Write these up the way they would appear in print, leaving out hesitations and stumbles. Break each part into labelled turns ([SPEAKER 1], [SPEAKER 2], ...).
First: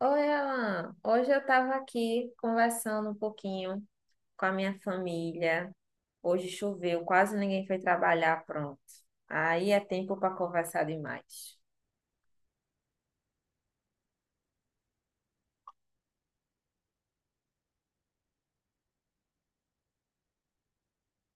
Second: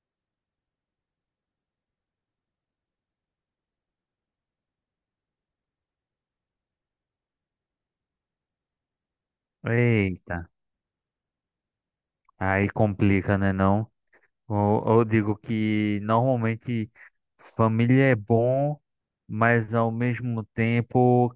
[SPEAKER 1] Oi, Alan. Hoje eu estava aqui conversando um pouquinho com a minha família. Hoje choveu, quase ninguém foi trabalhar, pronto. Aí é tempo para
[SPEAKER 2] Eita,
[SPEAKER 1] conversar demais.
[SPEAKER 2] aí complica, né, não? Ou, eu digo que normalmente família é bom, mas ao mesmo tempo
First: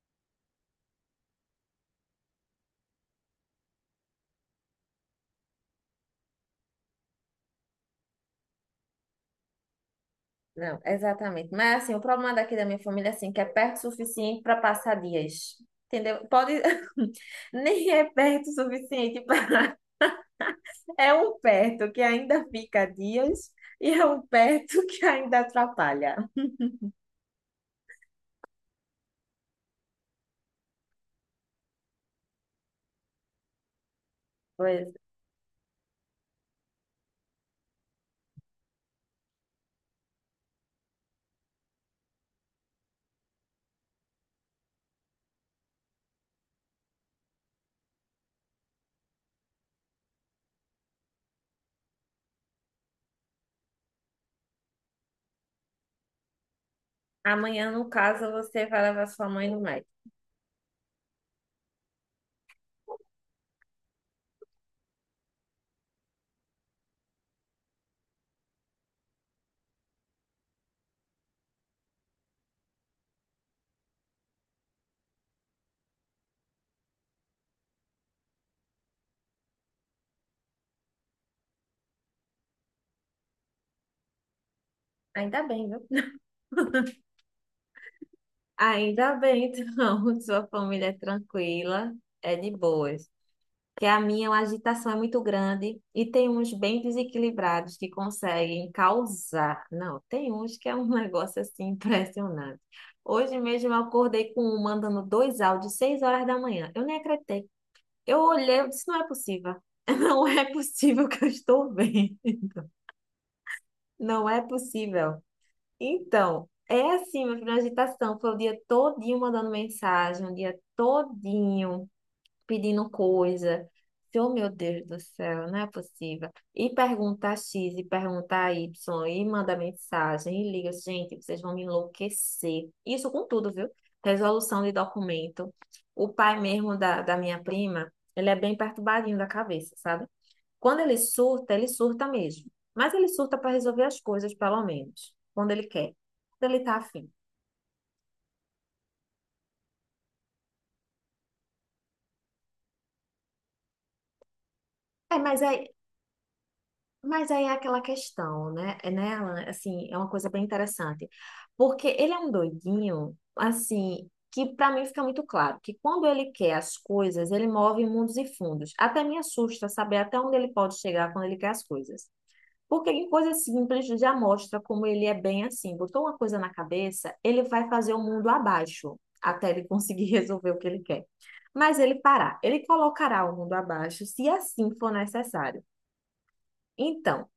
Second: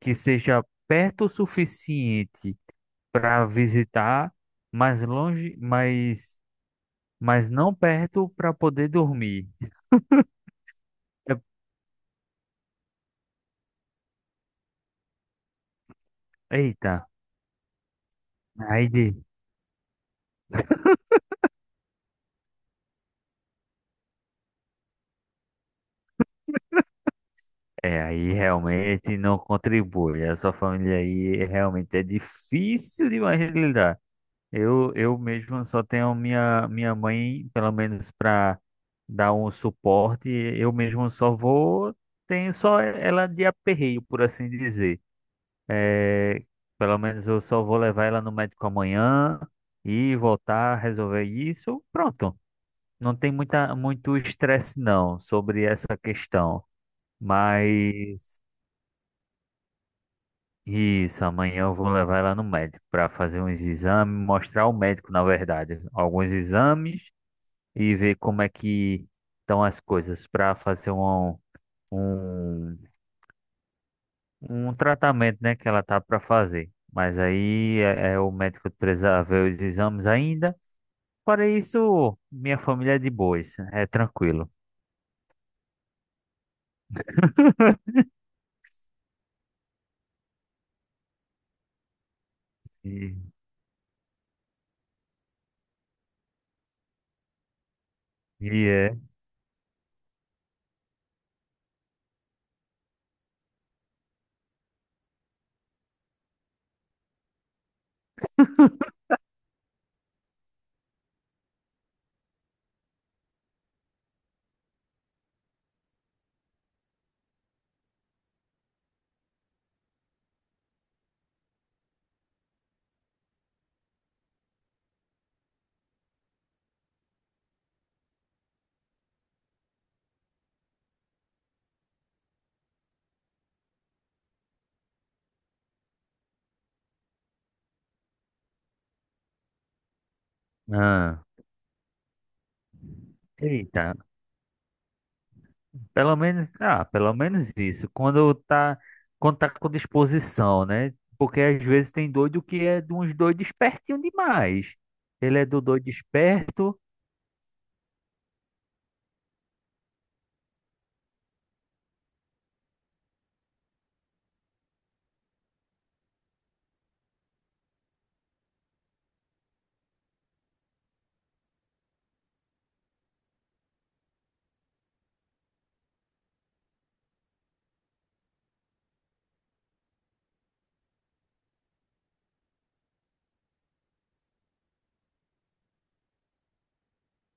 [SPEAKER 2] que seja perto o suficiente para visitar, mas longe, mas não perto para poder dormir.
[SPEAKER 1] Não,
[SPEAKER 2] É-
[SPEAKER 1] exatamente. Mas assim, o problema daqui da minha família é assim, que é perto o suficiente para passar dias. Entendeu? Pode
[SPEAKER 2] Eita,
[SPEAKER 1] nem é perto o
[SPEAKER 2] aí de,
[SPEAKER 1] suficiente para é um perto que ainda fica dias e é um perto que ainda atrapalha.
[SPEAKER 2] é, aí realmente não contribui. Essa família aí realmente é difícil demais de lidar. Eu,
[SPEAKER 1] Pois
[SPEAKER 2] eu mesmo só tenho minha mãe, pelo menos para dar um suporte. Eu mesmo só vou, tenho só ela de aperreio, por assim dizer. É, pelo menos eu só vou levar ela no médico amanhã e voltar a resolver isso. Pronto. Não tem muita, muito estresse, não, sobre essa questão.
[SPEAKER 1] amanhã, no caso,
[SPEAKER 2] Mas
[SPEAKER 1] você vai levar sua mãe no médico.
[SPEAKER 2] isso, amanhã eu vou levar ela no médico para fazer uns exames, mostrar ao médico, na verdade, alguns exames e ver como é que estão as coisas para fazer um, um tratamento, né, que ela tá para fazer. Mas aí é o médico precisa ver os exames ainda. Para isso, minha família é de boas, é tranquilo.
[SPEAKER 1] Ainda bem, viu? Ainda bem, então, sua família é tranquila, é de boas.
[SPEAKER 2] E,
[SPEAKER 1] Que a agitação é muito grande e tem uns bem desequilibrados que
[SPEAKER 2] e
[SPEAKER 1] conseguem
[SPEAKER 2] é.
[SPEAKER 1] causar. Não, tem uns que é um negócio assim impressionante. Hoje mesmo eu acordei com um mandando dois áudios, 6 horas da manhã. Eu nem acreditei. Eu olhei, eu disse, não é possível. Não é possível que eu estou bem. Não é possível. Então, é assim, meu filho, uma agitação. Foi o dia todinho mandando mensagem, o dia todinho pedindo coisa. Oh, meu Deus do céu, não é possível. E pergunta X, e pergunta Y, e manda mensagem, e liga, gente, vocês vão me enlouquecer. Isso com tudo, viu? Resolução de documento. O pai mesmo da minha prima, ele é bem perturbadinho da cabeça, sabe? Quando
[SPEAKER 2] Ah,
[SPEAKER 1] ele surta mesmo. Mas ele surta para resolver
[SPEAKER 2] eita,
[SPEAKER 1] as coisas, pelo menos, quando ele quer,
[SPEAKER 2] pelo menos,
[SPEAKER 1] quando ele tá
[SPEAKER 2] ah,
[SPEAKER 1] afim.
[SPEAKER 2] pelo menos isso. Quando tá com disposição, né? Porque às vezes tem doido que é de uns doidos espertinho demais.
[SPEAKER 1] É,
[SPEAKER 2] Ele
[SPEAKER 1] mas
[SPEAKER 2] é do
[SPEAKER 1] aí,
[SPEAKER 2] doido esperto.
[SPEAKER 1] mas aí é aquela questão, né? É, né, Alan? Assim, é uma coisa bem interessante. Porque ele é um doidinho, assim, que para mim fica muito claro que quando ele quer as coisas, ele move mundos e fundos. Até me assusta saber até onde ele pode chegar quando ele quer as coisas. Porque em coisa simples já mostra como ele é bem assim. Botou uma coisa na cabeça, ele vai fazer o mundo abaixo até ele conseguir resolver o que ele quer. Mas ele parar, ele colocará o mundo abaixo se assim for necessário. Então,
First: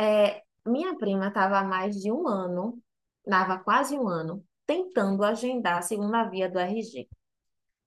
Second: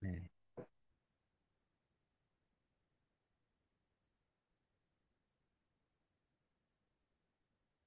[SPEAKER 2] Né?
[SPEAKER 1] é, minha prima estava há mais de um ano, estava quase um ano, tentando agendar a segunda via do RG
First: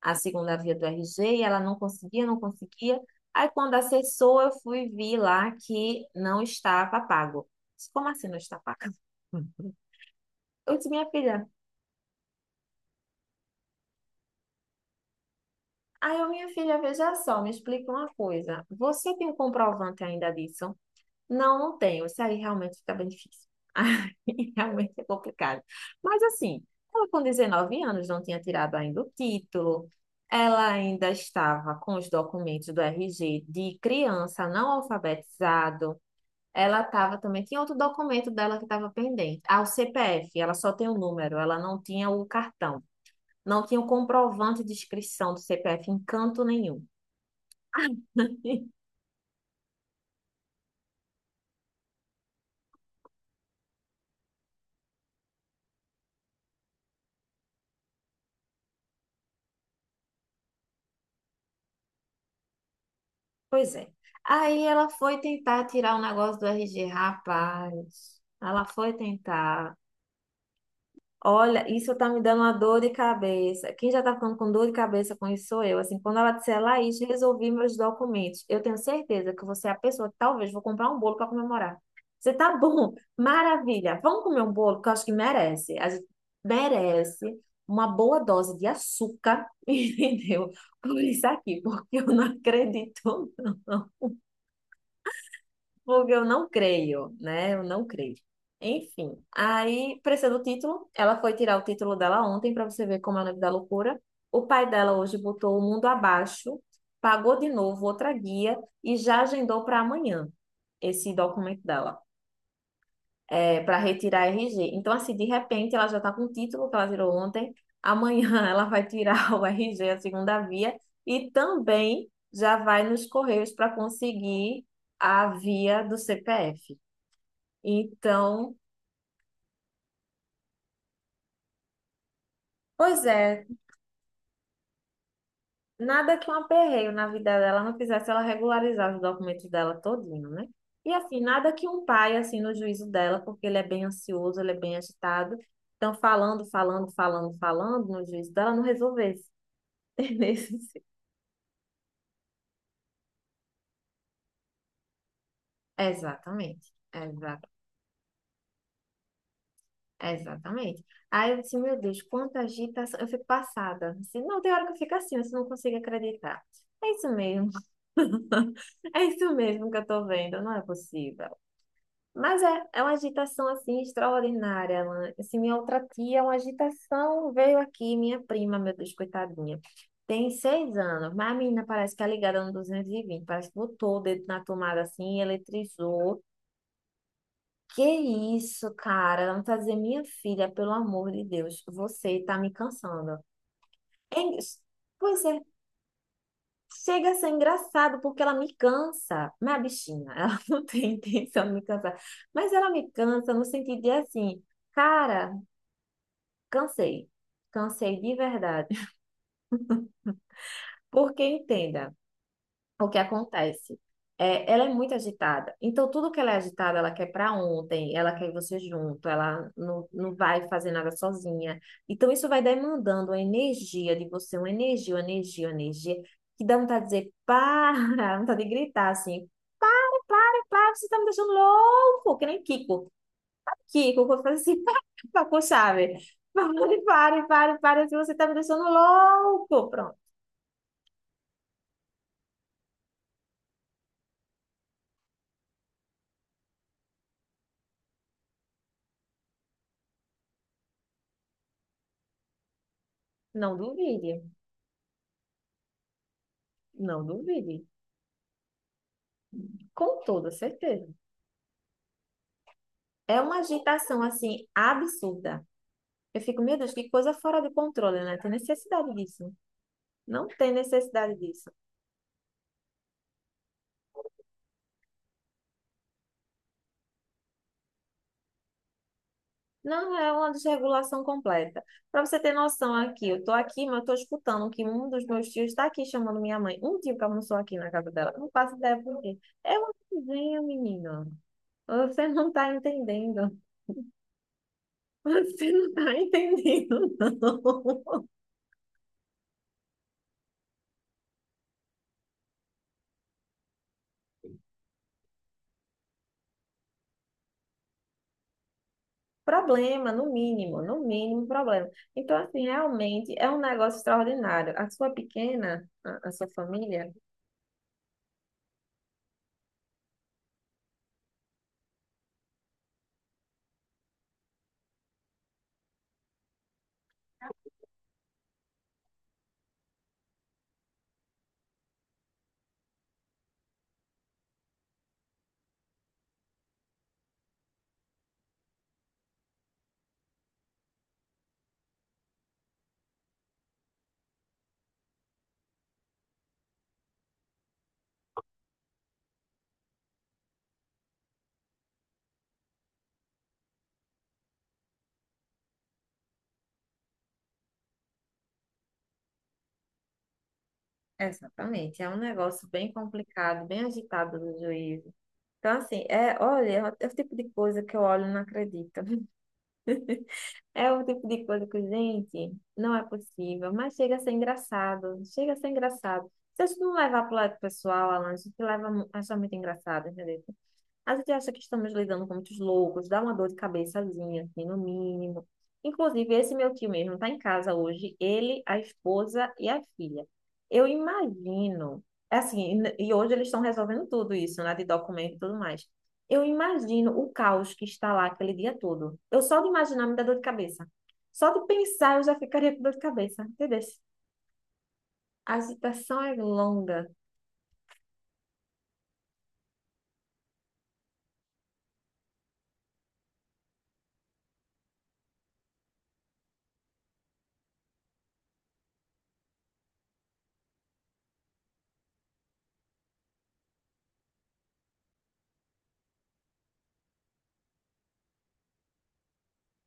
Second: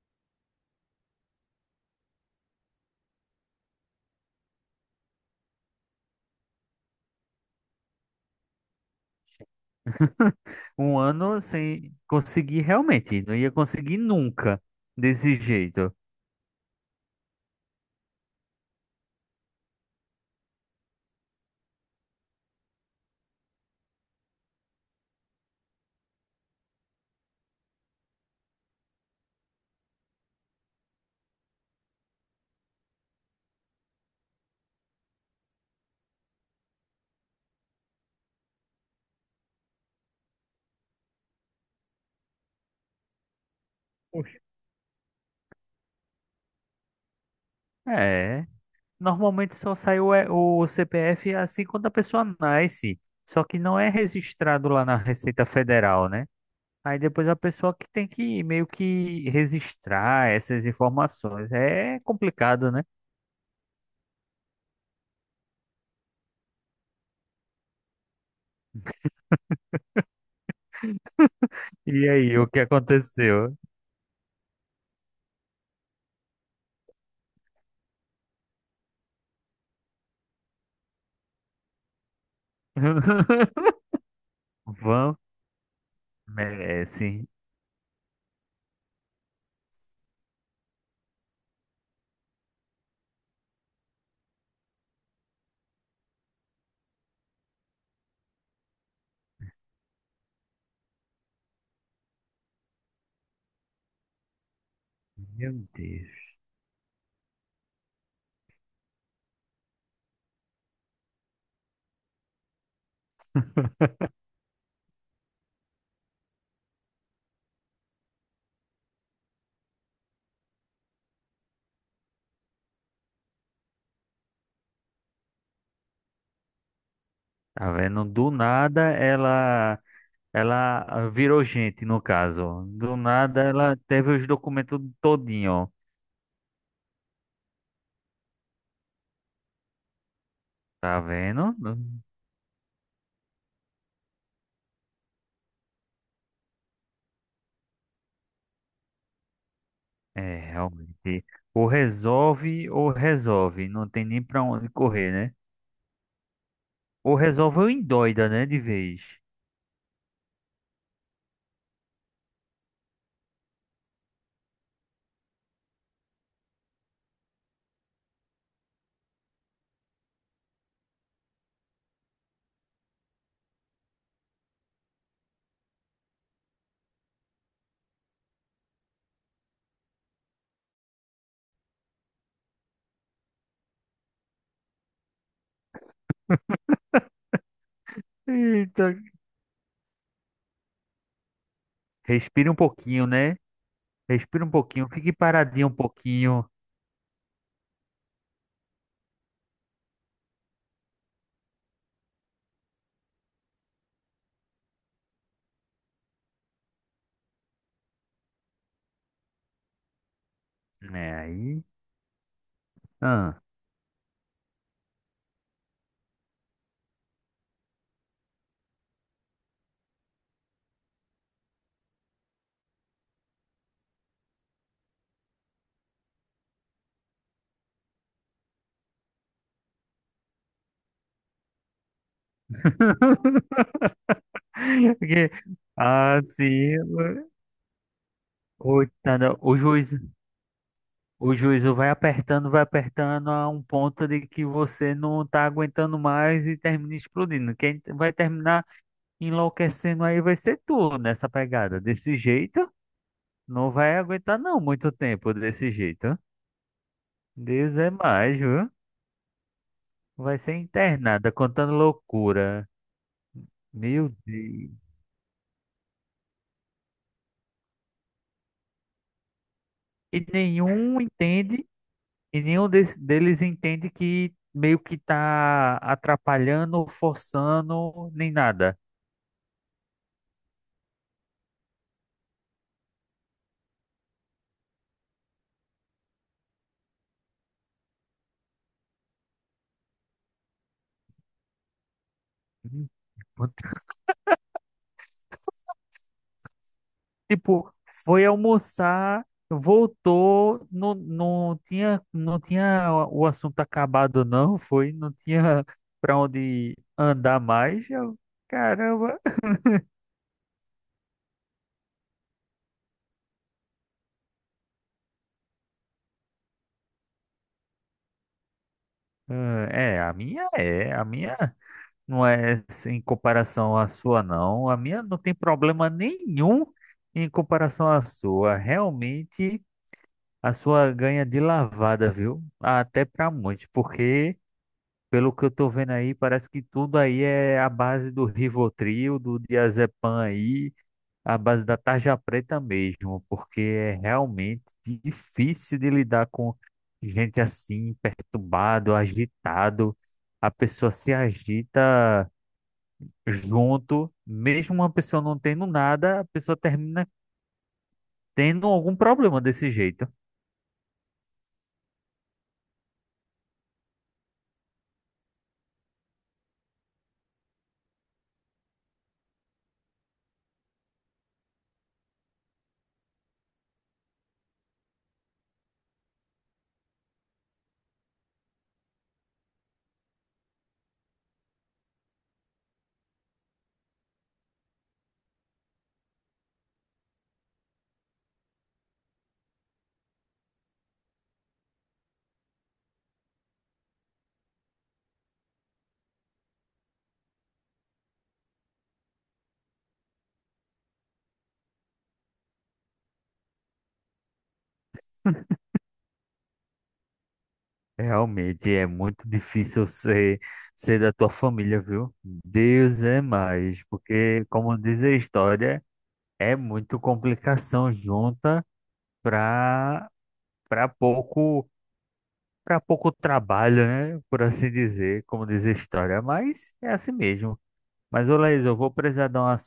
[SPEAKER 1] a segunda via do RG, e ela não conseguia, não conseguia. Aí, quando acessou, eu fui ver lá que não estava pago. Disse, como assim não está pago? Hum. Eu disse,
[SPEAKER 2] Um
[SPEAKER 1] minha
[SPEAKER 2] ano
[SPEAKER 1] filha,
[SPEAKER 2] sem conseguir realmente, não ia conseguir nunca desse jeito.
[SPEAKER 1] aí eu, minha filha, veja só, me explica uma coisa. Você tem um comprovante ainda disso? Não, não tenho. Isso aí realmente fica bem difícil. Aí realmente é complicado. Mas assim, ela com 19 anos não tinha tirado ainda o título, ela ainda estava com os documentos do RG de criança não alfabetizado. Ela estava também, tinha outro documento dela que estava pendente. Ah, o CPF, ela só tem o número, ela não tinha o cartão. Não tinha o
[SPEAKER 2] Poxa,
[SPEAKER 1] comprovante de inscrição do CPF em canto nenhum.
[SPEAKER 2] é, normalmente só sai o, E- o CPF assim quando a pessoa nasce, só que não é registrado lá na Receita Federal, né? Aí depois a pessoa que tem que meio que registrar essas informações. É complicado, né?
[SPEAKER 1] Pois é. Aí ela foi tentar tirar o negócio do RG, rapaz. Ela foi tentar. Olha, isso tá
[SPEAKER 2] E
[SPEAKER 1] me
[SPEAKER 2] aí,
[SPEAKER 1] dando
[SPEAKER 2] o
[SPEAKER 1] uma
[SPEAKER 2] que
[SPEAKER 1] dor de
[SPEAKER 2] aconteceu?
[SPEAKER 1] cabeça. Quem já tá ficando com dor de cabeça com isso sou eu. Assim, quando ela disser, Laís, resolvi meus documentos. Eu tenho certeza que você é a pessoa que talvez vou comprar um bolo para comemorar. Você tá bom, maravilha. Vamos comer um bolo, que eu acho que
[SPEAKER 2] Van
[SPEAKER 1] merece. A gente
[SPEAKER 2] merece.
[SPEAKER 1] merece uma boa dose de açúcar, entendeu? Por isso aqui, porque eu não acredito. Fogo, eu não creio, né? Eu não creio. Enfim, aí, precisa do título. Ela foi tirar o título dela ontem para você ver como é o nome da loucura. O pai dela hoje
[SPEAKER 2] Meu
[SPEAKER 1] botou o mundo
[SPEAKER 2] Deus.
[SPEAKER 1] abaixo, pagou de novo outra guia e já agendou para amanhã esse documento dela, é, para retirar a RG. Então, assim, de repente, ela já está com o título que ela tirou ontem. Amanhã ela vai tirar o RG, a segunda via, e também já vai nos correios para conseguir a via do CPF.
[SPEAKER 2] Tá vendo? Do
[SPEAKER 1] Então,
[SPEAKER 2] nada ela. Ela ah, virou gente, no caso. Do
[SPEAKER 1] pois
[SPEAKER 2] nada,
[SPEAKER 1] é,
[SPEAKER 2] ela teve os documentos todinho.
[SPEAKER 1] nada que um aperreio na vida dela não fizesse ela regularizar os documentos dela todinho, né? E
[SPEAKER 2] Tá
[SPEAKER 1] assim, nada
[SPEAKER 2] vendo?
[SPEAKER 1] que um pai, assim, no juízo dela, porque ele é bem ansioso, ele é bem agitado, então falando, falando, falando, falando no juízo dela, não resolvesse.
[SPEAKER 2] É,
[SPEAKER 1] Entendeu?
[SPEAKER 2] realmente. Ou resolve ou resolve. Não tem nem pra onde correr, né?
[SPEAKER 1] Exatamente,
[SPEAKER 2] Ou resolve ou endoida, né? De vez.
[SPEAKER 1] é, exatamente. Aí eu disse, meu Deus, quanta agitação. Eu fico passada. Assim, não, tem hora que eu fico assim, você não consigo acreditar. É isso mesmo. É isso mesmo que eu tô vendo, não é possível. Mas é, é uma agitação assim extraordinária, Alan. Assim, minha outra tia, uma agitação veio aqui, minha prima, meu Deus, coitadinha. Tem 6 anos, mas a menina parece que é ligada no 220, parece que botou o dedo na tomada assim, eletrizou. Que isso,
[SPEAKER 2] Eita.
[SPEAKER 1] cara? Não tá dizendo, minha filha, pelo amor de Deus, você tá me
[SPEAKER 2] Respira um pouquinho,
[SPEAKER 1] cansando.
[SPEAKER 2] né?
[SPEAKER 1] É en-
[SPEAKER 2] Respira um pouquinho. Fique
[SPEAKER 1] Pois é,
[SPEAKER 2] paradinho um pouquinho.
[SPEAKER 1] chega a ser engraçado porque ela me cansa. Minha bichinha, ela não tem intenção de me cansar, mas ela me cansa no sentido de assim, cara, cansei, cansei de verdade.
[SPEAKER 2] É,
[SPEAKER 1] Porque
[SPEAKER 2] aí.
[SPEAKER 1] entenda. O que
[SPEAKER 2] Ah,
[SPEAKER 1] acontece? É, ela é muito agitada. Então, tudo que ela é agitada, ela quer para ontem, ela quer você junto, ela não, não vai fazer nada sozinha. Então, isso vai demandando a energia de você, uma energia, uma energia, uma energia, que dá vontade de dizer, para, vontade de gritar assim, para, para, você está me deixando louco, que nem Kiko. Kiko, quando faz assim, para, para,
[SPEAKER 2] porque-
[SPEAKER 1] com chave.
[SPEAKER 2] ah, sim.
[SPEAKER 1] Pare, pare, pare, pare, assim, você está me deixando
[SPEAKER 2] Coitada. O
[SPEAKER 1] louco.
[SPEAKER 2] juiz.
[SPEAKER 1] Pronto,
[SPEAKER 2] O juízo vai apertando a um ponto de que você não tá aguentando mais e termina explodindo. Quem vai terminar enlouquecendo aí vai ser tu nessa pegada. Desse jeito,
[SPEAKER 1] não
[SPEAKER 2] não vai
[SPEAKER 1] duvide,
[SPEAKER 2] aguentar não muito tempo desse jeito.
[SPEAKER 1] não duvide,
[SPEAKER 2] Deus é mais, viu?
[SPEAKER 1] com toda
[SPEAKER 2] Vai ser
[SPEAKER 1] certeza.
[SPEAKER 2] internada, contando loucura.
[SPEAKER 1] É uma agitação,
[SPEAKER 2] Meu
[SPEAKER 1] assim,
[SPEAKER 2] Deus.
[SPEAKER 1] absurda. Eu fico, meu Deus, que coisa fora de controle, né? Tem necessidade disso.
[SPEAKER 2] E
[SPEAKER 1] Não tem
[SPEAKER 2] nenhum
[SPEAKER 1] necessidade disso.
[SPEAKER 2] entende, e nenhum deles entende que meio que tá atrapalhando, forçando, nem nada.
[SPEAKER 1] Não é uma desregulação completa. Para você ter noção aqui, eu tô aqui, mas eu tô escutando que um dos meus tios está aqui chamando minha mãe. Um tio que almoçou aqui na casa dela. Não faço ideia por quê. É uma coisinha, menino. Você não tá entendendo. Você não tá entendendo,
[SPEAKER 2] Tipo,
[SPEAKER 1] não.
[SPEAKER 2] foi almoçar, voltou, não, não tinha o assunto acabado, não, foi, não tinha pra onde andar mais. Eu, caramba.
[SPEAKER 1] Problema, no mínimo, no mínimo um problema. Então, assim, realmente é um negócio extraordinário. A sua pequena, a sua família,
[SPEAKER 2] Ah, é, a minha não é em comparação à sua, não. A minha não tem problema nenhum em comparação à sua. Realmente, a sua ganha de lavada, viu? Até pra muitos, porque. Pelo que eu tô vendo aí, parece que tudo aí é a base do Rivotril, do Diazepam aí, a base da tarja preta mesmo, porque é realmente difícil de lidar com gente assim, perturbado, agitado. A pessoa se agita junto, mesmo uma pessoa não tendo nada, a pessoa termina tendo algum problema desse jeito.
[SPEAKER 1] exatamente, é um negócio bem complicado, bem agitado do juízo. Então, assim, é, olha, é o tipo de coisa que eu olho e não acredito. É o tipo de coisa que, gente, não é possível, mas chega a ser engraçado, chega a ser engraçado. Se a gente não levar para o lado pessoal, Alan, a gente leva, acha muito engraçado, entendeu? A gente acha que estamos lidando com muitos loucos, dá uma dor de cabeçazinha, assim, no mínimo. Inclusive, esse meu tio mesmo está em casa hoje, ele, a esposa e a filha. Eu imagino, é assim, e hoje eles estão resolvendo tudo isso, né, de documento e tudo mais. Eu imagino o caos que está lá aquele dia todo. Eu só de imaginar me dá dor de cabeça. Só de pensar eu já ficaria com dor de cabeça, entendeu? A agitação é longa.
[SPEAKER 2] Realmente é muito difícil ser, ser da tua família, viu? Deus é mais, porque, como diz a história, é muito complicação junta para para pouco para pouco trabalho, né? Por assim dizer, como diz a história, mas é assim mesmo. Mas, ô Laís, eu vou precisar dar uma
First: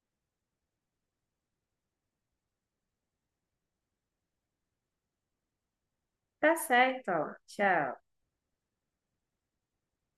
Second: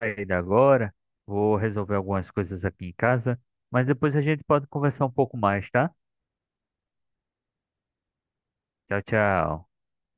[SPEAKER 2] saída agora, vou resolver algumas coisas aqui em casa, mas depois a gente pode conversar um pouco mais, tá?
[SPEAKER 1] Tá certo, ó. Tchau.
[SPEAKER 2] Tchau, tchau.